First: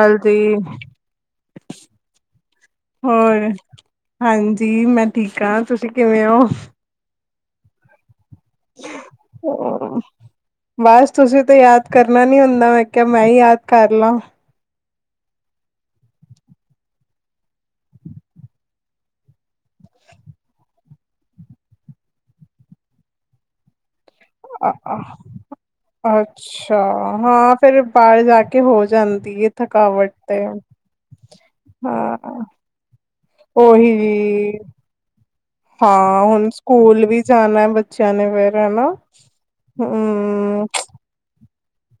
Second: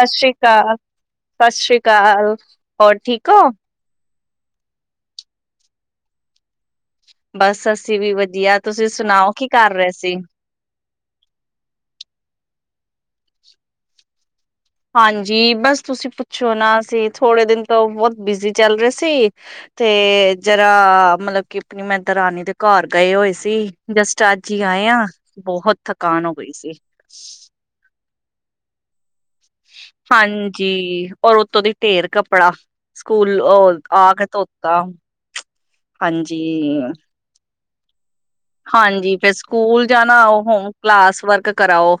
ਸਤਿ ਸ਼੍ਰੀ ਅਕਾਲ ਸਤਿ ਸ਼੍ਰੀ ਅਕਾਲ ਹੋਰ ਠੀਕ ਹੋ ਹਾਂਜੀ ਮੈਂ ਠੀਕ ਹਾਂ ਤੁਸੀਂ ਕਿਵੇਂ ਹੋ ਬਸ ਅਸੀਂ ਵੀ [unintelligible] ਯਾ ਤੁਸੀਂ ਸੁਣਾਓ ਕੀ ਕਰ ਰਹੇ ਸੀ ਬਸ ਤੁਸੀਂ ਤਾਂ ਯਾਦ ਕਰਨਾ ਨ ਹੁੰਦਾ ਮੈਂ ਕਿਹਾ ਮੈਂ ਹੀ ਯਾਦ ਕਰ ਲਾਂ ਹਾਂਜੀ ਬਸ ਤੁਸੀਂ ਪੁੱਛੋ ਨਾ ਅਸੀ ਥੋੜੇ ਦਿਨ ਤੋਂ ਬਹੁਤ ਬਿਜੀੀ ਚੱਲ ਰਹੇ ਸੀ ਤੇ ਜਰਾ ਮਤਲਬ ਕਿ ਆਪਣੀ ਮੈਂ ਦ ਰਾਾਨੀ ਦੇ ਘਰ ਗਏ ਹੋਏ ਸੀ ਜਸਟ ਅੱਜ ਹੀ ਆਏ ਹ ਬਹੁਤ ਥਕਾਨ ਹੋ ਗਈ ਸੀ ਅੱਛਾ ਹਾਂ ਫਿਰ [unintelligible] ਥਕਾਵਟ ਤੇ ਹਾਂਜੀ ਔਰ ਉਤੋਂ ਦੀ ਢੇਰ ਹਾਂ ਕੱਪੜਾ [unintelligible] ਉਹ ਉਹੀ ਆ ਕੇ ਧੋਤਾ ਹਾਂ ਹਾਂਜੀ। ਹੁਣ ਸਕੂਲ ਵੀ ਜਾਣਾ [inaudible] ਫੇਰ ਹਨਾ ਹਾਂਜੀ ਫੇਰ ਸਕੂਲ ਜਾਣਾ ਉਹ ਹਮ [unintelligible] ਕਲਾਸ ਵਰਕ ਕਰਾਓ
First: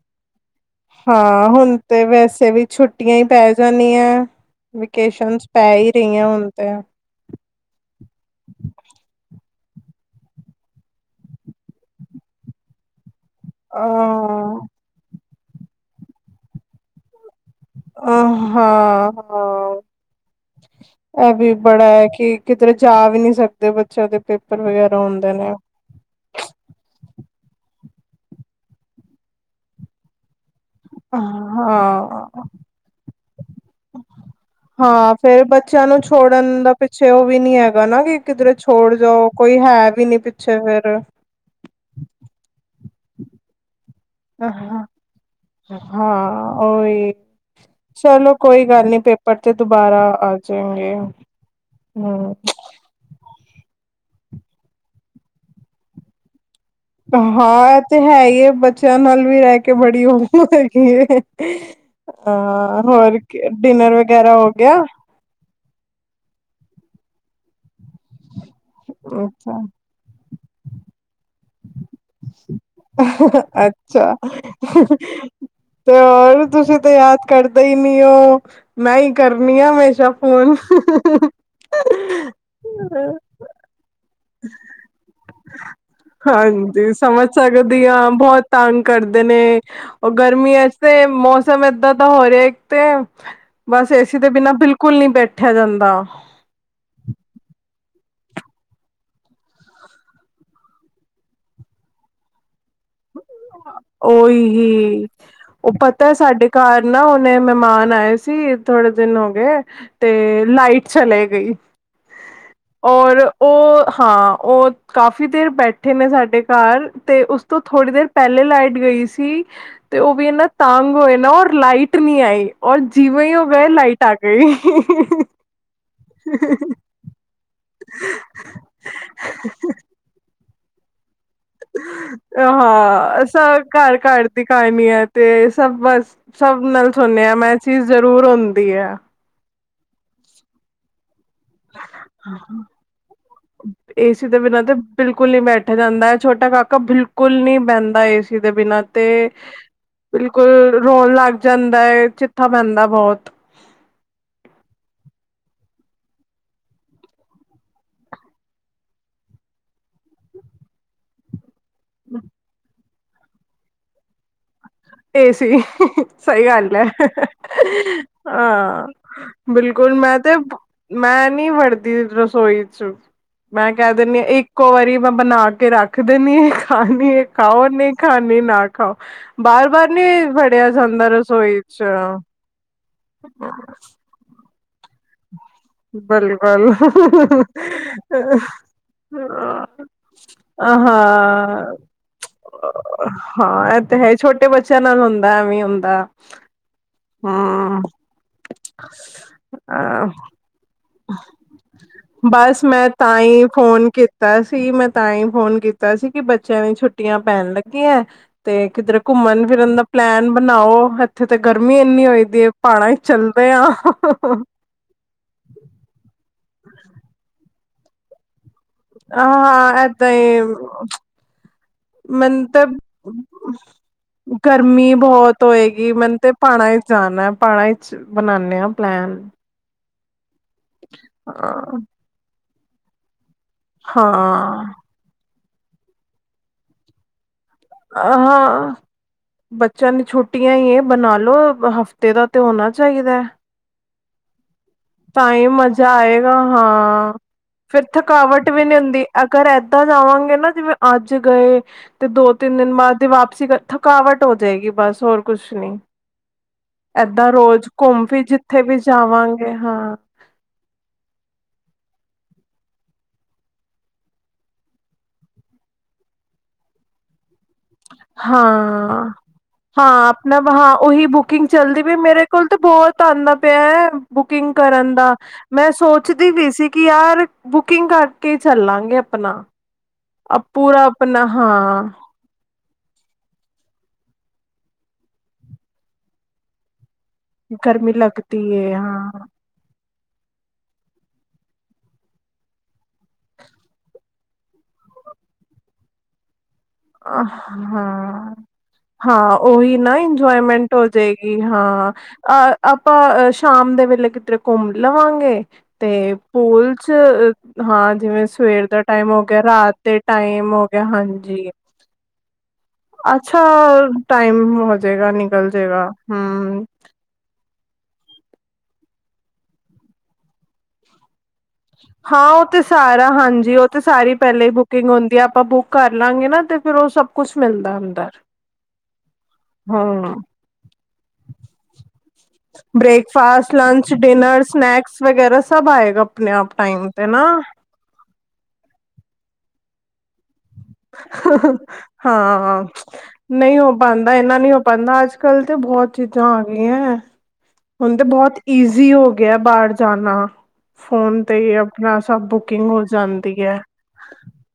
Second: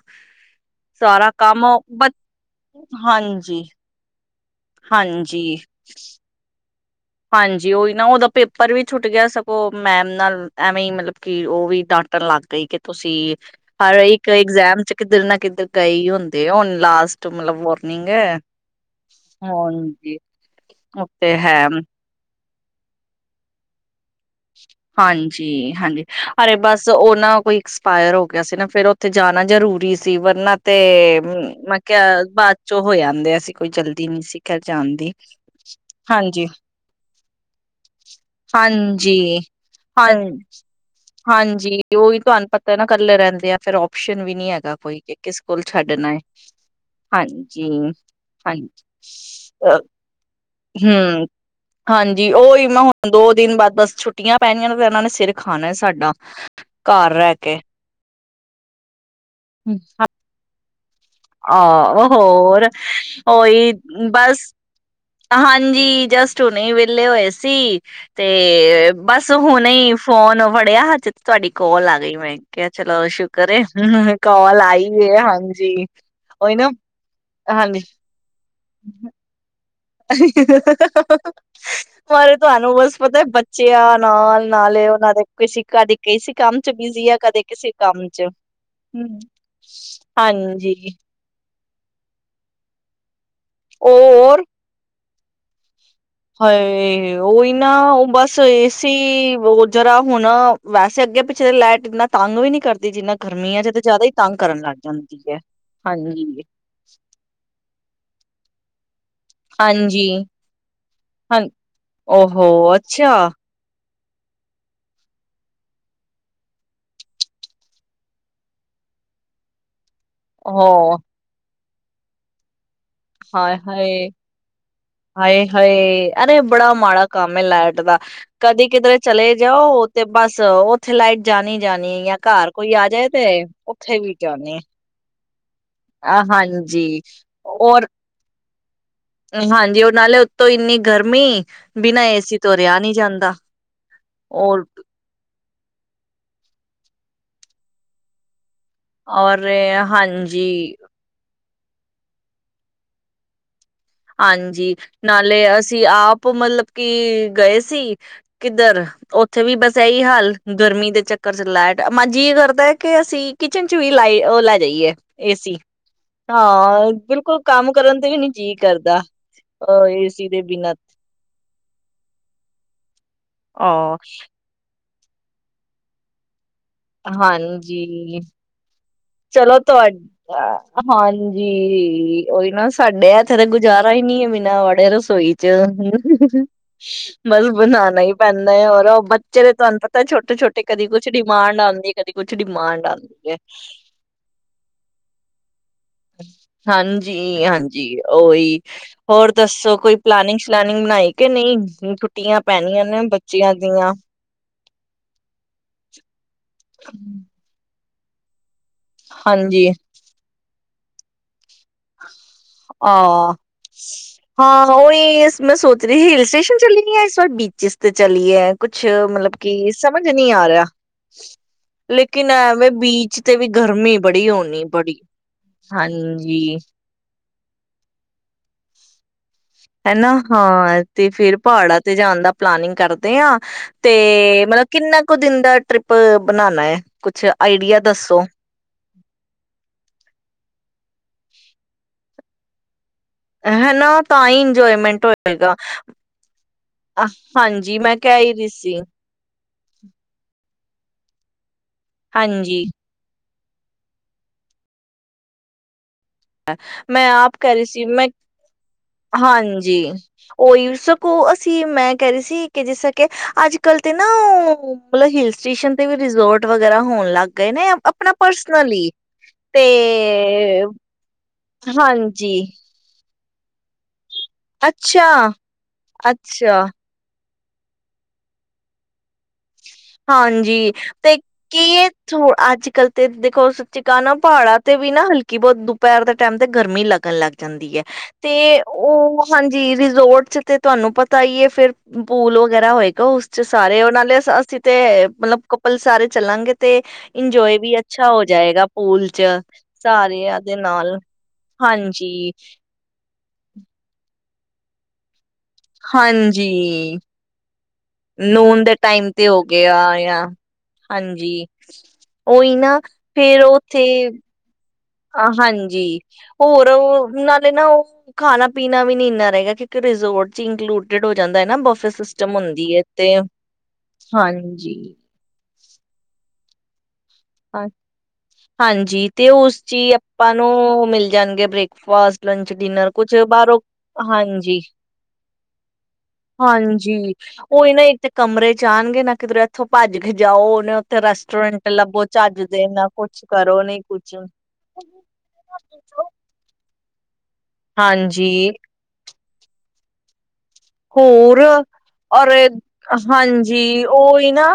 ਸਾਰਾ ਹਾਂ ਕੰਮ ਹੁਣ ਬ ਤੇ ਵੈਸੇ ਵੀ ਛੁੱਟੀਆਂ ਹੀ ਪੈ ਹਾਂਜੀ, ਜਾਣਿਆ ਹਾਂਜੀ। ਵੈਕੇਸ਼ਨਸ ਪੈ ਹੀ ਰਹੀਆਂ ਹੁਣ ਅਤੇ [inaudible] ਹਾਂਜੀ ਉਹੀ ਨਾ ਉਹਦਾ ਪੇਪਰ ਵੀ ਛੁੱਟ ਗਿਆ ਸਗੋਂ ਮੈਮ ਨਾਲ ਐਵੇਂ ਹੀ ਮਤਲਬ ਕਿ ਉਹ ਵੀ ਡਾਂਟਣ ਲੱਗ ਗਈ ਕਿ ਤੁਸੀਂ ਅ ਹ ਇੱਕ ਐਗਜ਼ਾਮ ਚ [unintelligible] ਕਿੱਧਰ ਨਾ ਕਿੱਧਰ ਕਈ ਹੁੰਦੇ ਆ ਹੁਣ ਲਾਸਟ [unintelligible] ਵਾਰਨਿੰਗ ਅਹ ਹੈ। ਹਾਂ ਹਾਂ ਹਾਂਜੀ ਉਹ ਇਹ ਤੇ ਵੀ ਬੜਾ ਹੈ ਕਿ ਕਿਧਰੇ ਜਾ ਵੀ ਨਹੀਂ ਸਕਦੇ ਬੱਚਿਆਂ ਦੇ ਪੇਪਰ ਵਗੈਰਾ ਹੁੰਦੇ ਨੇ। ਹਾਂਜੀ ਹਾਂਜੀ ਅਰੇ ਬਸ ਉਹ ਨਾ [unintelligible] ਕੋਈ ਐਕਸਪਾਇਰ ਹੋ ਗਿਆ ਸੀ ਨਾ ਫੇਿਰ ਉੱਥੇ ਜਾਣਾ ਜ਼ਰੂਰੀ ਸੀ ਵਰਨਾ ਤੇ ਮੈਂ ਕਿਹਾ ਹਾਂ। ਬਾਅਦ ਚੋਂ ਹੋ ਆਂਦੇ ਸੀ ਕੋਈ ਚਲਦੀ ਨੀ ਸੀ ਖੈਰ ਜਾਣ ਦੀ। ਹਾਂ ਫੇਰ ਬੱਚਿਆਂ ਨੂੰ ਹਾਂਜੀ, ਛੋੜਨ ਦਾ ਪਿੱਛੇ ਉਹ ਵੀ ਨੀ ਹੈਗਾ ਨਾ ਕਿ ਕਿਧਰੇ ਛੋੜ ਜੀ ਜਾਓ ਕੋਈ ਹੈ ਵੀ ਹਾਂ ਨੀ ਪਿੱਛੇ ਫੇਰ। ਹਾਂਜੀ ਉਹੀ ਤੁਹਾਨੂੰ ਪਤਾ ਇਹ ਨਾ ਇਕੱਲੇ ਰਹਿੰਦੇ ਆ ਫਿਰ ਓਪਸ਼ਨ ਵੀ ਨੀ ਹੈਗਾ ਕੋਈ ਕਿ ਕਿਸ ਕੋਲ ਛੱਡਣਾ ਹੈ ਹਾਂ ਉਹੀ ਹਾਂਜੀ ਚਲੋ ਕੋਈ ਹਾਂਜੀ ਗੱਲ ਨੀ ਪੇਪਰ ਤੇ [unintelligible] ਦੁਬਾਰਾ ਆ ਜਾਏਗੇ ਹਮ ਹਾਂਜੀ ਹੂੰ ਉਓਹੀ ਮੈਂ ਹੁਣ ਦੋ ਦਿਨ ਬਾਦ ਬਸ ਛੁੱਟੀਆਂ ਪੈਣੀਆਂ ਤੇ ਫੇਰ ਇਹਨਾਂ ਨੇ ਸਿਰ ਖਾਣਾ ਸਾਡਾ ਘਰ ਰਹਿ ਕੇ ਹਾਂ ਇਹ ਤੇ ਹੈ ਹੀ ਇਹ ਬੱਚਿਆਂ ਨਾਲ ਵੀ ਰਹਿ ਕੇ ਬੜੀ ਹੋ ਗਈ ਆਹ ਹੋਰ ਉਹੀ ਡਿਨਰ ਵਗੈਰਾ ਬਸ ਹੋ ਗਿਆ ਹਾਂਜੀ ਜਸਟ ਹੁਣੇ ਵਿਹਲੇ ਹੋਏ ਸੀ ਤੇ ਬਸ ਅੱਛਾ। ਹੁਣੇ ਹੀ ਫੋਨ ਫੜਿਆ ਹਜੇ ਤੁਹਾਡੀ ਕੋਲ ਆ ਗਈ ਮੈਂ ਕਿਹਾ ਚਲੋ ਸ਼ੁਕਰ ਏ ਅੱਛਾ ਕਾਲ ਆਈ ਏ ਹਾਂਜੀ ਤੇ ਹੋਰ ਉਹੀ ਨਾ ਤੁਸੀਂ ਤੇ ਯਾਦ ਕਰਦੇ ਹੀ ਹਾਂਜੀ ਨੀ ਹੋ ਮੈਂ ਹੀ ਕਰਨੀ ਆ ਹਮੇਸ਼ਾ ਫੋਨ ਤੁਹਾਨੂੰ ਬਸ ਪਤਾ ਹੈ ਬੱਚਿਆ ਨਾ ਨਾਲ ਨਾਲੇ ਉਹਨਾਂ ਦੇ ਕਦੇ ਕਿਸੇ ਕੰਮ ਚ ਹਾਂਜੀ ਬਿਜੀ ਆ ਸਮਝ ਕਦੇ ਕਿਸੇ ਸਕਦੀ ਕੰਮ ਹਾਂ ਚ ਬਹੁਤ ਤੰਗ ਹ ਕਰਦੇ ਨੇ ਹਾਂਜੀ ਸਮ ਏਦਾਂ ਤਾਂ ਹੋ ਰਿਹਾ ਇੱਕ ਤੇ ਬਸ ਏਸੀ ਦੇ ਬਿਨਾਂ ਬਿਲਕੁਲ ਨਹੀਂ ਬੈਠੇ ਇਕੱਠਿਆ ਜਾਂਦਾ ਹ ਹੀ ਨਾ ਉਹ ਬਸ ਏਸੀ ਜਰਾ ਹੁਣ ਵੈਸੇ ਅੱਗੇ ਪਿੱਛੇ ਦੇ ਲਾਈਟ ਇਨਾ ਤੰਗ ਵੀ ਨਹੀ ਕਰਦੀ ਜਿੰਨਾ ਗਰਮੀਆਂ ਚ ਤੇ ਜ਼ਿਆਦਾ ਹੀ ਤੰਗ ਓਹੀ ਕਰਨ ਲੱਗ ਹੀ ਜਾਂਦੀ ਹੈ ਉਹ ਪਤਾ ਹਾਂਜੀ ਸਾਡੇ ਘਰ ਨਾ ਉਹਨੇ ਮਹਿਮਾਨ ਬਏ ਸੀ ਥੋੜੇ ਦਿਨ ਹੋ ਗਏ ਹਾਂਜੀ ਤੇ ਲਾਈਟ ਚਲੇ ਹਾਂ ਗਈ ਓਹੋ ਅੱਛਾ ਔਰ ਉਹ ਹਾਂ ਉਹ ਕਾਫ਼ੀ ਦੇਰ ਬੈਠੇ ਨੇ ਸਾਡੇ ਘਰ ਤੇ ਉਸ ਤੋਂ ਥੋੜ੍ਹੀ ਦੇਰ ਪਹਿਲੇ ਲਾਈਟ ਗਈ ਸੀ ਤੇ ਉਹ ਵੀ ਇਹਨਾ ਤੰਗ ਹੋ ਹੋਏ ਨਾ ਲਾਈਟ ਨਹੀਂ ਆਏ ਹਾਏ ਹਾਏ ਹਾਏ ਹਾਏ ਅਰੇ ਬੜਾ ਮਾੜਾ ਕੰਮ ਹੈ ਲਾਈਟ ਦਾ ਕਦੀ ਕਿਧਰੇ ਚਲੇ ਜਾਓ ਤੇ ਬਸ ਅ ਉਹ ਉੱਥੇ ਲਾਈਟ ਜਾਣੀ ਜਾਣੀ ਜਾਂ ਘਰ ਕੋਈ ਆ ਜਾਏ ਹਾਂ ਤੇ ਉੱਥੇ ਵੀ ਜਾਦੀ ਆ ਅਤੇ ਸਭ ਬਸ ਸਭ ਨਾਲ ਸੁਣਿਆ ਮੈਂ ਚੀਜ਼ ਔਰ ਜ਼ਰੂਰ ਹ ਤੇ ਆ ਹਾਂਜੀ ਉਹ ਨਾਲੇ ਉੱਤੋਂ ਇੰਨੀ ਗਰਮੀ ਬਿਨਾਂ ਏਸੀ ਤੋਂ ਰਿਹਾ ਨਹੀਂ ਜਾਂਦਾ ਏਸੀ ਦੇ ਬਿਨਾਂ ਔਰ ਤੇ ਬਿਲਕੁਲ ਨੀ ਬੈਠ ਜਾਂਦਾ ਹੈ ਛੋਟਾ ਕਾਕਾ ਬਿਲਕੁਲ ਨੀ ਬਹਿੰਦਾ ਏ ਸੀ ਦੇ ਬਿਨਾਂ ਤੇ ਔਰ ਹਾਂਜੀ ਬਿਲਕੁਲ ਰੋਣ ਲੱਗਦੇ ਜਾਂਦਾ ਚਿੱਥਾ ਪੈਂਦਾ ਬਹੁਤ ਸੀ ਆਪ ਮਤਲਬ ਕਿ ਗਏ ਸੀ ਕਿੱਧਰ ਉੱਥੇ ਵੀ ਬਸ ਇਹੀ ਹਾਲ ਗਰਮੀ ਦੇ ਚੱਕਰ ਚ ਲੈਟ ਮਜੀ ਕਰ ਹੈ ਕੇ ਅਸੀਂ ਕਿਚਨ ਚ ਵੀ ਲਾਈ ਲੈ ਜਾਈਏ ਏ ਏਸੀ ਸੀ ਸਹੀ ਗੱਲ ਹੈ ਹਾਂ ਬਿਲਕੁਲ ਕੰਮ ਕਰਨ ਤੇ ਵੀ ਨੀ ਹਹ ਜੀਅ ਹਾਂ ਕਰਦਾ ਅ ਬਿਲਕੁਲ ਮੈਂ ਏਸੀ ਤੇ ਦੇ ਬਿਨਾਂ ਮੈਂ ਨੀ ਫੜਦੀ ਰਸੋਈ ਚ ਮੈਂ ਕਹਿ ਦਿੰਦੀ ਹਾਂ ਇੱਕ ਵਾਰੀ ਮੈਂ ਬਣਾ ਕੇ ਰੱਖ ਦਦੀ ਖਾਣੀ ਖਾਓ ਨਹੀਂ ਹਾਂਜੀ ਖਾਣੀ ਨਾ ਖਾਓ ਚਲੋ ਬਾਰ ਬਾਰ ਤੁਹਾਡ ਨੀ ਵੜਿਆ ਜਾਂਦਾ ਹਾਂਜੀ ਰਸੋਈ ਚ ਉਓਹੀ ਨਾ ਸਾਡੇ ਇੱਥੇ ਤਾਂ ਗੁਜ਼ਾਰਾ ਹੀ ਨੀ ਹੈ ਬਿਨਾ ਵੜੇ ਤੋਂ ਸ ਬਿਲਕੁਲ ਬਸ ਬਣਾਉਣਾ ਹੀ ਪੈਂਦਾ ਹੈ ਰ ਬੱਚੇ ਦੇ ਤੁਹਾਨੂੰ ਪਤਾ ਛੋਟੇ ਛੋਟੇ ਹਾਂ ਕਦੀ ਕੁਛ ਡਿਮਾਂਡ ਹਾਂ ਆਉਂਦੀ ਹੈ ਕਦੀ ਕੁਛ ਡਿਮਾਂਡ ਆਉਂਦੀ ਹੈ ਇਹ ਤੇ ਹੈ ਛੋਟੇ ਬੱਚਿਆਂ ਨਾਲ ਹੁੰਦਾ ਐਵੇ ਹ ਹਾਂਜੀ ਹਾਂਜੀ ਉਓਹੀ ਹੋਰ ਦੱਸੋ ਕੋਈ ਅਹ ਪਲਾਨਿੰਗ ਸਲਾਨ ਬਣਾਈ ਕਿ ਨਹੀਂ ਛੁੱਟੀਆਂ ਬਸ ਪੈਣੀਆਂ ਮੈਂ ਨੇ ਤਾਂ ਹੀ ਬੱਚਿਆਂ ਫੋਨ ਦੀਆਂ ਕੀਤਾ ਸੀ ਮੈਂ ਤਾਂ ਹੀ ਫੋਨ ਕੀਤਾ ਸੀ ਕਿ ਬ ਬੱਚਿਆਂ ਦੀ ਛੁੱਟੀਆਂ ਪੈਣ ਲੱਗੀਆਂ ਤੇ ਕਿਧਰ ਘੁੰਮਣ ਹਾਂਜੀ ਫਿਰਨ ਦਾ ਪਲੈਨ ਬਣਾਓ ਹੱਥ ਤੇ ਗਰਮੀ ਇੰਨੀ ਹੋ ਦੀ ਹੈ ਪਹਾੜਾਂ ਚ ਆਹ ਚਲਦੇ ਆਂ ਤ੍ਰਹੀ ਸਟੇਸ਼ਨ ਚੱਲਣੀ ਹੈ ਸ ਬੀਚ ਤੇ ਚਲੀਏ ਕੁਛ ਮਤਲਬ ਕਿ ਹਾਂ ਸਮਝ ਏਦਾਂ ਹੀ ਨਹੀ ਆ ਰਿਹਾ ਲੇਕਿਨ ਮੈਨੂੰ ਤੇ ਐਵੇਂ ਬੀਚ ਤੇ ਵੀ ਗਰਮੀ ਬੜੀ ਹੋਣੀ ਗਰਮੀ ਬੜੀ ਬਹੁਤ ਹੋਏਗੀ ਮੈਨੂੰ ਤੇ ਹਾਂਜੀ ਭਾਣਾ ਵਿੱਚ ਜਾਣਾ ਪੜਾਂ ਵਿੱਚ ਬਣਾਉਦੇ ਹ ਪਲੈਨ ਹੈਨਾ ਹਾਂ ਤੇ ਫੇਰ ਹਾਂ ਪਹਾੜਾਂ ਤੇ ਜਾਣ ਦਾ ਪਲਾਨਿੰਗ ਕਰਦੇ ਹਾਂ ਤੇ ਹਾਂ ਮਤਲਬ ਕਿੰਨਾ ਕੁ ਦਿਨ ਦਾ ਟ੍ਰਿਪ ਬਣਾਉਣਾ ਹੈਏ ਕੁੱਛ ਹਾਂ ਬੱਚਿਆਂ ਨੇ ਛੁੱਟੀਆਂ ਹੀ ਬਣਾਲੋ ਹਫ਼ਤੇ ਦਾ ਤੇ ਹੋਣਾ ਚਾਹੀਦਾ ਪਾਈਨ ਤਾਂ ਹੀ ਮਜ਼ਾ ਆਏਗਾ ਅ, ਹਾਂ ਹਾਂਜੀ ਫਿਰ ਮੈਂ ਕਹਿ ਹੀ ਥਕਾਵਟ ਰਹੀ ਵੀ ਨਹੀ ਸੀ ਹੁੰਦੀ ਅਗਰ ਏਦਾਂ ਜਾਵਾਂਗੇ ਨਾ ਜਿਵੇਂ ਅੱਜ ਗਏ ਤੇ ਦੋ ਤਿੰਨ ਹਾਂਜੀ ਦਿਨ ਬਾਅਦ ਤੇ ਵਾਪ ਥਕਾਵਟ ਹੋ ਜਾਏਗੀ ਬਸ ਹੋਰ ਕੁਛ ਨਹੀਂ ਮੈਂ ਏਦਾਂ ਆਪ ਕਹਿ ਰਹੀ ਰੋਜ਼ ਸੀ ਮੈਂ ਘੁੰਮ ਵੀ ਜਿੱਥੇ ਵੀ ਜਾਵਾਂਗੇ ਹਾਂਜੀ ਹਾਂ ਉਈ ਸਕੋ ਅਸੀਂ ਮੈਂ ਕਰ ਰਹੀ ਸੀ ਕਿ ਜਿਸ ਤਰ ਕਿ ਅੱਜ ਕੱਲ ਤੇ ਨਾ ਉਹ ਮਤਲਬ ਹਿਲ ਸਟੇਸ਼ਨ ਤੇ ਵੀ ਰਿਜੋਰਟ ਵਗੈਰਾ ਹੋਣ ਲੱਗ ਗਏ ਨੇ ਆਪਣਾ ਪਰਸਨਲੀ ਹਾਂ ਤੇ ਜਲਦੀ ਵੀ ਮੇਰੇ ਹਾਂਜੀ ਕੋਲ ਤਾਂ ਬਹੁਤ ਧੰਨ ਪ ਬੁਕਿੰਗ ਕਰਨ ਅੱਛਾ ਦਾ ਮੈਂ ਸੋਚਦੀ ਵੀ ਅੱਛਾ ਸੀ ਕਿ ਯਾਰ ਬੁਕਿੰਗ ਕਰਕੇ ਚੱਲਾਂਗੇ ਆਪਣਾ ਹਾਂਜੀ ਪੂਰਾ ਤੇ ਆਪਣਾ ਕੀ ਹਾਂ ਇਹ ਅੱਜ ਕੱਲ ਤੇ ਦੇਖੋ ਸੱਚੀ ਕਿਹਾ ਨਾ ਪਹਾੜਾਂ ਤੇ ਵੀ ਨਾ ਹਲਕੀ ਬਹੁਤ ਦੁਪਹਿਰ ਦੇ ਟਾਈਮ ਤੇ ਗਰਮੀ ਲੱਗ ਣ ਲੱਗ ਜਾਂਦੀ ਐ ਗਰਮੀ ਤੇ ਲੱਗਦੀ ਹੈ ਉਹ ਹਾਂ ਹਾਂਜੀ ਰਿਜ਼ੋਰਟ। ਤੇ ਤੁਹਾਨੂੰ ਪਤਾ ਈ ਆ ਫੇਰ ਪੂਲ ਵਗੈਰਾ ਹੋਏਗਾ ਉਸ ਚ ਸਾਰੇ ਉਹ ਨਾਲ਼ੇ ਅਸੀਂ ਤੇ ਮਤਲਬ ਕਪਲ ਸਾਰੇ ਚੱਲਾਂਗੇ। ਤੇ ਇੰਜੋਏ ਵੀ ਅੱਛਾ ਹੋ ਹਾਂ ਜਾਏਗਾ ਪੂਲ ਚ ਹਾਂ, ਉਹੀ ਨਾ ਸਾਰਿਆਂ ਦੇ ਇੰਜੋਏਮੈਂਟ ਨਾਲ ਹੋਜੇਗੀ ਹਾਂ ਹਾਂਜੀ ਅ ਆਪਾਂ ਸ਼ਾਮ ਦੇ ਵੇਲੇ ਕਿਧਰੇ ਘੁੰਮ ਲਵਾਂਗੇ। ਤੇ ਹਾਂਜੀ ਪੋਲ ਚ। ਹਾਂ, ਜਿਵੇਂ ਨੂਨ ਸਵੇਰ ਦੇ ਦਾ ਟਾਈਮ ਹੋ ਤੇ ਗਿਆ ਰਾਤ ਦੇ ਆ ਟਾਈਮ ਹੋ ਗਿਆ ਹਾਂਜੀ। ਉਹੀ ਨਾ ਅੱਛਾ ਫੇਰ ਉੱਥੇ ਟਾਈਮ ਹੋ ਜਾਏਗਾ ਨਿਕਲ ਹਾਂਜੀ ਜਾਏਗਾ ਹਮ ਹੋਰ ਓ ਨਾ। ਨਾ ਉਹ ਖਾਣਾ ਪੀਣਾ ਵੀ ਨੀ ਇੰਨਾ ਰਹੇਗਾ ਕਿਉਂਕਿ ਰਿਜ਼ੋਰਟ ਚ ਇੰਕਲੂਡਡ ਹੋ। ਜਾਂਦਾ ਹੈ ਨਾ ਬਫੇ ਹਾਂ, ਸਿਸਟਮ ਉਹ ਤੇ ਹੁੰਦੀ ਹੈ ਸਾਰਾ ਹਾਂਜੀ ਉਹ ਤੇ ਸਾਰੀ ਪਹਿਲੇ ਹੀ ਹਾਂਜੀ ਬੁਕਿੰਗ ਹੁੰਦੀ ਆ ਆਪਾਂ ਬੁੱਕ ਕਰਲਾਂਗੇ ਨਾ। ਤੇ ਫੇਰ ਉਹ ਸਭ ਕੁਛ ਹਾਂ, ਮਿਲਦਾ ਅੰਦਰ ਹਾਂਜੀ ਤੇ ਉਸ ਚੀ ਹਮ ਆਪਾਂ ਨੂੰ ਮਿਲ ਜਾਣਗੇ ਬ੍ਰੇਕਫਾਸਟ। ਲੰਚ, ਡਿਨਰ ਕੁਛ ਬ੍ਰੇਕਫਾਸਟ ਬਾਹਰੋਂ ਲੰਚ ਡਿਨਰ ਹਾਂਜੀ ਸਨੈਕਸ ਵਗੈਰਾ ਸਭ ਆਏਗਾ ਆਪਣੇ ਆਪ ਟਾਈਮ ਤੇ ਹਾਂਜੀ ਨਾ ਓਹੀ ਨਾ ਇਹ ਤੇ ਕਮਰੇ ਚ ਆਣਗੇ ਨਾ। ਕਿੱਧਰੇ ਇਥੋਂ ਭੱਜ ਗਿਆ। ਜਾਓ ਉਹਨੇ ਉੱਥੇ ਰੈਸਟੋਰੈਂਟ ਲੱਭੋ। ਚੱਜ ਹਾਂ ਦੇ ਨਾ ਕੁਛ ਨਹੀਂ ਕਰੋ ਹੋ ਪਾਉਂਦਾ ਕੁਛ ਇਨਾ ਨਹੀਂ ਹੋ ਪਾਉਂਦਾ ਅੱਜ ਕੱਲ ਤੇ ਬਹੁਤ ਚੀਜ਼ਾਂ ਆ ਗਈਆਂ। ਹੁਣ ਤਾਂ ਬਹੁਤ ਹਾਂਜੀ ਈਜ਼ੀ ਹੋ ਗਿਆ ਬਾਹਰ ਜਾਣਾ। ਫੋਨ ਤੇ ਹੋਰ ਹੀ ਆਪਣਾ ਸਭ ਔਰ ਬੁਕਿੰਗ ਹੋ ਜਾਂਦੀ ਹੈ ਹਾਂਜੀ ਓਹੀ ਨਾ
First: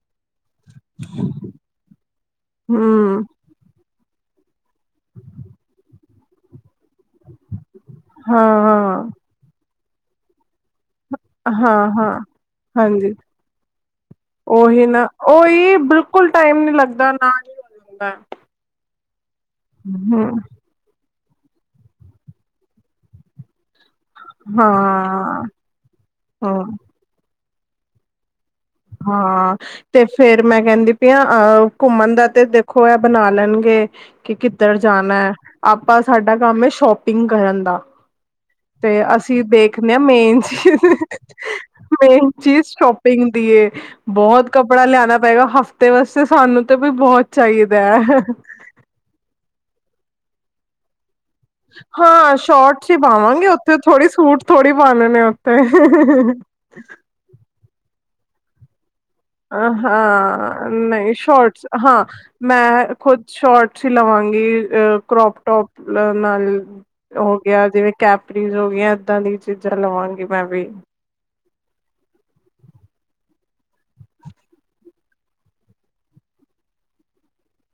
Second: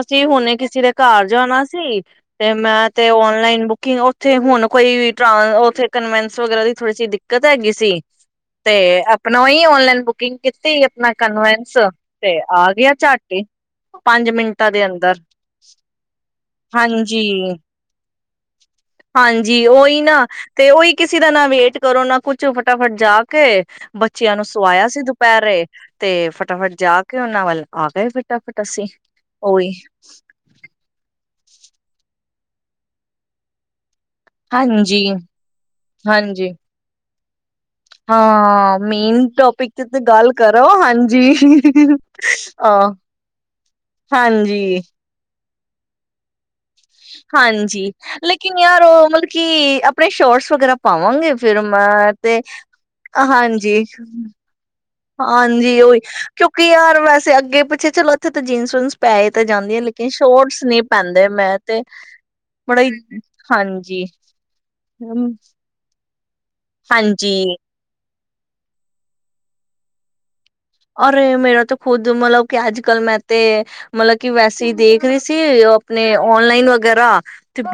ਅਸੀਂ ਹੁਣੇ ਕਿਸੇ ਦੇ ਘਰ ਜਾਣਾ ਸੀ। ਤੇ ਮੈਂ ਤੇ ਹਮ ਔਨਲਾਈਨ ਬੁੱਕ ਕੀ ਉੱਥੇ ਹੁਣ ਕੋਈ ਵੀ ਟਰਾਂ ਉੱ ਕਨਵੈਂਸ ਵਗੈਰਾ ਦੀ ਥੋੜੀ ਜੀ ਦਿੱਕਤ ਹੈਗੀ ਸੀ। ਸੀ ਹਾਂ ਤੇ ਹਾਂ ਆਪਣਾ ਓਹੀ ਔਨਲਾਈਨ। [unintelligible] ਕੀਤੀ। ਆਪਣਾ ਕਨਵੈਂਸ ਹਾਂ ਹਾਂ ਤੇ ਆ ਗਿਆ ਹਾਂਜੀ, ਝੱਟ ਹੀ ਪੰਜ ਮਿੰਟਾਂ ਦੇ ਉਹੀ ਨਾ ਅੰਦਰ ਉਹੀ ਬਿਲਕੁਲ ਟਾਈਮ ਨੀ ਲੱਗਦਾ ਨਾ ਹੀ ਹਾਂਜੀ ਹੋ ਜਾਂਦਾ। ਹਾਂਜੀ ਉਹੀ ਨਾ ਹਮ ਤੇ ਉਹੀ। ਕਿਸੇ ਦਾ ਨਾ ਵੇਟ ਕਰੋ ਨਾ ਕੁਛ ਫਟਾਫਟ ਜਾ ਕੇ ਬੱਚਿਆਂ ਨੂੰ ਸਵਾਇਆ ਸੀ ਪੈ ਹਾਂ ਰਹੇ ਤੇ ਹਾਂ ਫਟਾਫਟ ਜਾ ਕੇ ਉਹਨਾਂ ਵੱਲ ਆ ਗਏ ਪ ਹਾਂ ਤੇ ਫੇਰ ਮੈਂ ਕਹਿੰਦੀ ਪ ਆ ਅਹ ਘੁੰਮਣ ਦਾ ਤੇ ਦੇਖੋ ਹੈ ਬਣਾ ਲੈਣਗੇ ਕਿ ਕਿੱਧਰ ਹਾਂਜੀ ਜਾਣਾ ਹੈ ਆਪਾਂ ਸਾਡਾ ਹਾਂਜੀ ਕੰਮ ਹੈ ਸ਼ੋਪਿੰਗ ਕਰਨ ਦਾ ਹਾਂ ਤੇ ਮੇਨ ਅਸੀਂ ਟੋਪਿਕ ਤੇ ਦੇਖਦੇ ਹਾਂ ਤੇ ਗੱਲ ਮੇਨ ਕਰੋ ਚੀਜ਼ ਹਾਂਜੀ ਮੇਨ ਚੀਜ਼ ਅ ਸ਼ੋਪਿੰਗ ਦੀ ਬਹੁਤ ਹਾਂਜੀ ਕੱਪੜਾ ਲਿਆਉਣਾ ਪੈ ਹਫ਼ਤੇ ਵਸ ਹਾਂਜੀ ਹੈ ਲੇਕਿਨ ਯਾਰ ਉਹ ਮਤਲਬ ਕੀ ਆਪਣੇ ਸ਼ੋਰ ਵਗੈਰਾ ਪਾਵਾਂਗੇ ਫਿਰ ਮੈਂ ਹਾਂ ਤੇ ਸ਼ੋਰਟ ਚ ਹੀ ਪਾਵਾਂਗੇ ਉੱਥੇ ਹਾਂਜੀ ਥੋੜ੍ਹੀ ਸੂਟ ਥੋੜ੍ਹੀ ਪਾਣੇ ਨੇ ਉੱਥੇ ਹਾਂਜੀ ਉਹੀ ਕਿਉਂਕਿ ਯਾਰ ਵੈਸੇ ਅੱਗੇ ਪਿੱਛੇ ਚਲਾੋ ਜਨ [inaudible] ਹਾਂ ਨਹੀਂ ਪੈਂਦੇ ਮੈਂ ਸ਼ੋਰਟਸ ਤੇ ਹਾਂ ਬੜਾ ਹੀ ਮੈਂ ਖੁਦ ਸ਼ੋਰਟਸ ਹੀ ਹਾਂਜੀ ਲਵਾਂਗੀ ਅ ਕਰੋਪ ਟੋਪ ਨਾਲ ਹੋ ਹਾਂਜੀ ਗਿਆ ਜਿਵੇਂ ਕੈਪ ਪਲੀਜ਼ ਹੋ ਦਾਂ ਦੀ ਚੀਜ਼ਾਂ ਲਵਾਂਗੀ ਮੈਂ ਵੀ ਔਰ ਮੇਰਾ ਤਾਂ ਖੁਦ ਮਤਲਬ ਕਿ ਅੱਜ ਕੱਲ ਮੈਂ ਤੇ ਮਤਲਬ ਕਿ ਵੈਸੇ ਹੀ ਦੇਖ ਰਹੀ ਸੀ ਆਪਣੇ ਓਨਲਾਈਨ ਵਗੈਰਾ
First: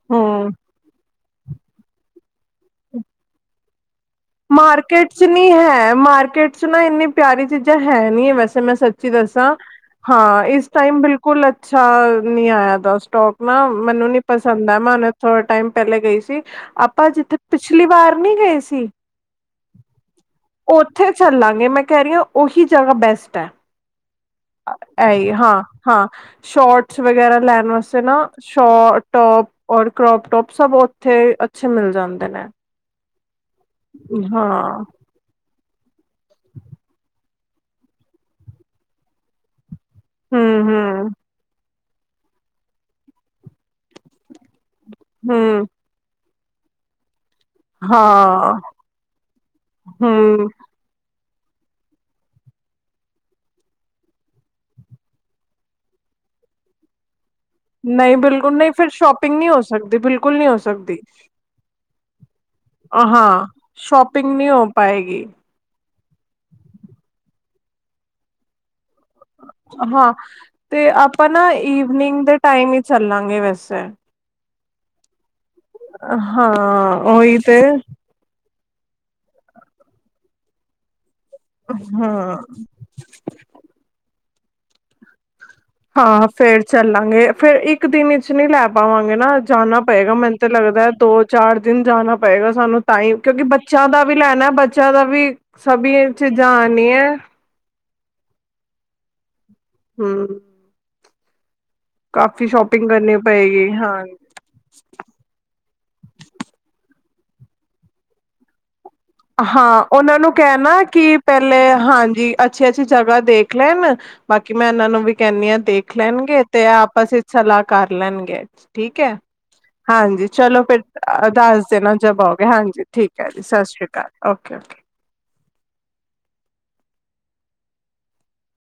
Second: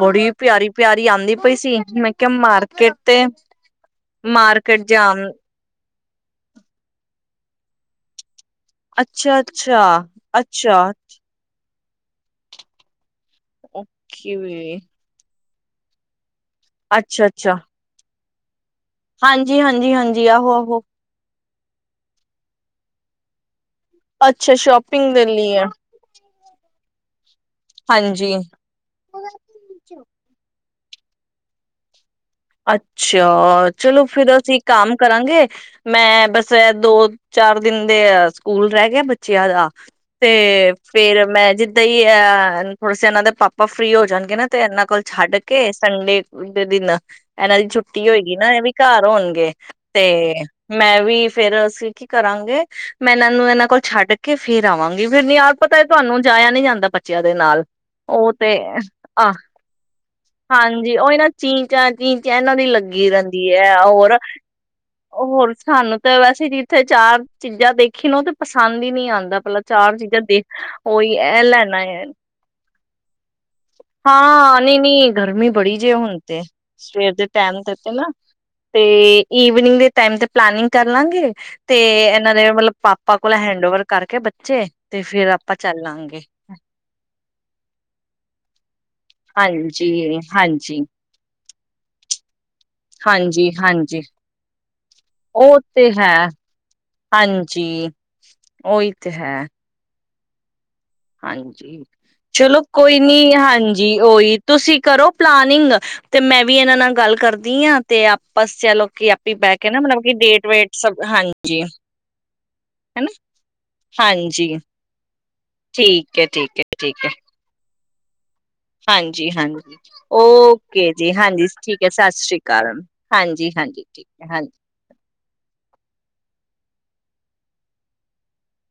ਬੜੀ ਹੂੰ ਪਿਆਰੀ ਪਿਆਰੀ ਆਉਂਦੀ ਪਈ ਸੀ ਮਾਰਕਟ ਤੇ ਮਾਰਕੀਟ ਚ ਨੀ ਹੈ ਮਾਰਕੀਟ ਚ ਨਾ ਇੰਨੀ ਪਿਆਰੀ ਚੀਜ਼ਾਂ ਹੈ ਨਹੀ ਹੈ ਵੈਸੇ ਮੈਂ ਸੱਚੀ ਅੱਛਾ ਦੱਸਾਂ ਅੱਛਾ ਹਾਂ ਇਸ ਅੱਛਾ ਟਾਈਮ ਬਿਲਕੁਲ ਅੱਛਾ ਨੀ ਆਇਆ ਦਾ ਸਟੋਕ ਮੈਂ ਮੈਨੂੰ ਨੀ ਪਸੰਦ ਓਕੇ ਆ ਮੈਂਨਥੋ ਟਾਈਮ ਪਹਿਲੇ ਗਈ ਸੀ ਆਪਾਂ ਅੱਛਾ ਜਿੱਥੇ ਅੱਛਾ ਪਿਛਲੀ ਵਾਰ ਨੀ ਗਏ ਸੀ ਹਾਂਜੀ ਹਾਂਜੀ ਹਾਂਜੀ ਆਹੋ ਆਹੋ ਉੱਥੇ ਚੱਲਾਂਗੇ ਮੈਂ ਕਹਿ ਰਹੀ ਹਾਂ ਉਹੀ ਜਗ੍ਹਾ ਬੈਸਟ ਹੈ ਅੱਛਾ ਸ਼ੋਪਿੰਗ ਦੇ ਹੀ ਲਈ ਹਾਂ ਹੈ ਹਾਂ ਸ਼ੋਟਸ ਵਗੈਰਾ ਲੈਣ ਵਾਸਤੇ ਨਾ ਹਾਂਜੀ। ਸ਼ਟ ਟੋਪ ਔਰ ਕਰੋਪ ਟੋਪ ਸਭ ਉੱਥੇ ਅੱਛੇ ਮਿਲ ਜਾਂਦੇ ਹਨ ਨਾ ਅੱਛਾ ਅ ਚਲੋ ਫਿਰ ਅਸੀਂ ਇੱਕ ਕੰਮ ਕਰਾਂਗੇ ਮੈਂ ਬਸ ਦੋ ਚਾਰ ਦਿਨ ਦੇ ਸਕੂਲ ਰਹਿ ਗਿਆ ਬੱਚਿਆਂ ਦਾ ਤੇ ਹੂੰ ਹੂੰ ਫੇਰ ਮੈਂ ਜਿੱ ਤੇ ਹੀ ਅ ਥੋੜੇ ਸੇ ਇਹਨਾਂ ਦੇ ਪਾਪਾ ਫ੍ਰਰੀ ਹੋ ਜਾਣਗੇ ਨਾ ਤੇ ਇਹਨਾਂ ਕੋਲ ਛੱਡ ਹੂੰ ਕੇ ਸੰਡੇ ਉਡੇ ਦਿਨ ਇਹਨਾਂ ਦੀ ਛੁੱਟੀ ਹੋਏਗੀ ਨਾ ਹਾਂ ਇਹ ਵੀ ਘਰ ਹੋਣਗੇ ਤੇ ਹੂੰ ਮੈਂ ਵੀ ਫੇਰ ਅਸੀਂ ਕੀ ਕਰਾਂਗੇ ਮੈਂ ਇਹਨਾਂ ਨੂੰ ਇਹਨਾਂ ਕੋਲ ਛੱਡ ਕੇ ਫੇਰ ਆਵਾਂਗੀ ਫਿਰ ਨ ਯਾਰ ਪਤਾ ਤੁਹਾਨੂੰ ਜਾਇਆ ਨੀ ਜਾਂਦਾ ਬੱਚਿਆਂ ਦੇ ਨਾਲ ਨਹੀਂ ਉਹ ਬਿਲਕੁਲ ਤੇ ਨਹੀਂ ਫਿਰ ਆਹ ਸ਼ੋਪਿੰਗ ਨਹੀਂ ਹੋ ਸਕਦੀ ਬਿਲਕੁਲ ਨਹੀ ਹੋ ਸਕਦੀ ਤਨ ਇਹਨਾਂ ਦੀ ਲੱਗੀ ਰਹਿੰਦੀ ਹਾਂ ਹੈ ਹੋਰ ਸ਼ੋਪਿੰਗ ਨਹੀਂ ਹੋ ਪਾਏਗੀ ਹੋਰ ਸਾਨੂੰ ਤੇ ਵੈਸੇ ਜ ਜਿੱਥੇ ਚਾਰ ਚੀਜ਼ਾਂ ਦੇਖੀ ਨੂੰ ਤੇ ਪਸੰਦ ਨਹੀਂ ਆਉਂਦਾ ਪਹਿਲਾਂ ਚਾਰ ਹਾਂ ਚੀਜ਼ਾਂ ਦੇਖ ਤੇ ਉਹੀ ਇਹ ਲੈਣਾ ਚੱਲ ਸਗੇ ਵੈਸ ਨੀ ਗਰਮੀ ਬੜੀ ਜਿਹੇ ਹੁਣ ਤੇ ਸਵੇਰ ਦੇ ਟੈਮ ਤੇ ਤੇ ਨਾ ਤੇ ਈਵਨਿੰਗ ਦੇ ਟਾਈਮ ਤੇ ਪਲਾਨਿੰਗ ਕਰ ਲਾਂਗੇ ਤੇ ਇਹਨਾਂ ਹਾਂ ਦੇ ਮਤਲਬ ਪਾਪਾ ਕੋਲ ਹੈਂਡ ਓਵਰ ਕਰਕੇ ਬ ਅੱਛੇ ਤੇ ਫੇਿਰ ਆਪ ਹਾਂ ਫੇਰ ਚੱਲਾਂਗੇ ਫੇਰ ਇੱਕ ਦਿਨ ਵਿਚ ਨਹੀਂ ਲੈ ਪਾਵਾਂਗੇ ਨਾ ਜਾਣਾ ਪਏਗਾ ਮੈਨੂੰ ਤੇ ਹਾਂਜੀ-ਹਾਂਜੀ, ਲੱਗਦਾ ਦੋ ਚਾਰ ਦਿਨ ਜਾਣਾ ਪਏਗਾ ਸਾਨੂੰ ਤਾਈ ਕਿਉਂਕਿ ਬੱਚਿਆਂ ਹਾਂਜੀ-ਹਾਂਜੀ ਦਾ ਵੀ ਲੈਣਾ ਬੱਚਿਆਂ ਦਾ ਵੀ ਉਹ ਸਭ ਤੇ ਹੈ ਚੀਜ਼ਾਂ ਆਣੀ ਹੈ ਹਾਂਜੀ ਉਹੀ ਤੇ ਹੈ ਹਮ ਹਾਂ ਕਾਫ਼ੀ ਚਲੋ ਸ਼ੋਪਿੰਗ ਕੋਈ ਕਰਨੀ ਨੀ ਪਏਗੀ ਹਾਂਜੀ ਹਾਂ ਉਹੀ ਤੁਸੀਂ ਕਰੋ ਪਲਾਨਿੰਗ ਤੇ ਮੈਂ ਵੀ ਇਹਨਾਂ ਨਾਲ ਗੱਲ ਕਰਦੀ ਹਾਂ ਤੇ ਆਪਸ ਚਲੋ ਹਾਂ ਉਹਨਾਂ ਨੂੰ ਕਹਿਣਾ ਕਿ ਪਹਿਲੇ ਹਾਂਜੀ ਹਾਂਜੀ ਅੱਛੀ ਅੱਛੀ ਹਨਾ ਜਗ੍ਹਾ ਦੇਖ ਲੈਣ ਹਾਂਜੀ ਬਾਕੀ ਮੈਂ ਇਹਨਾਂ ਨੂੰ ਵੀ ਕਹਿੰਦੀ ਹਾਂ ਦੇਖ ਠੀਕ ਹੈ ਲੈਣਗੇ ਠੀਕ ਹੈ ਤੇ ਠੀਕ ਹੈ ਆਪਸ ਸਲਾ ਕਰ ਲੈਣਗੇ ਠੀਕ ਹੈ ਹਾਂਜੀ ਹਾਂਜੀ ਹਾਂਜੀ ਚਲੋ ਫਿਰ ਓਕੇ ਜੀ ਹਾਂਜੀ ਦੱਸ ਠੀਕ ਹੈ ਦੇਣਾ ਸਤਿ ਸ੍ਰੀ ਅਕਾਲ ਹਾਂਜੀ ਹਾਂਜੀ ਠੀਕ ਓਕੇ ਹੈ ਹਾਂਜੀ ਓਕੇ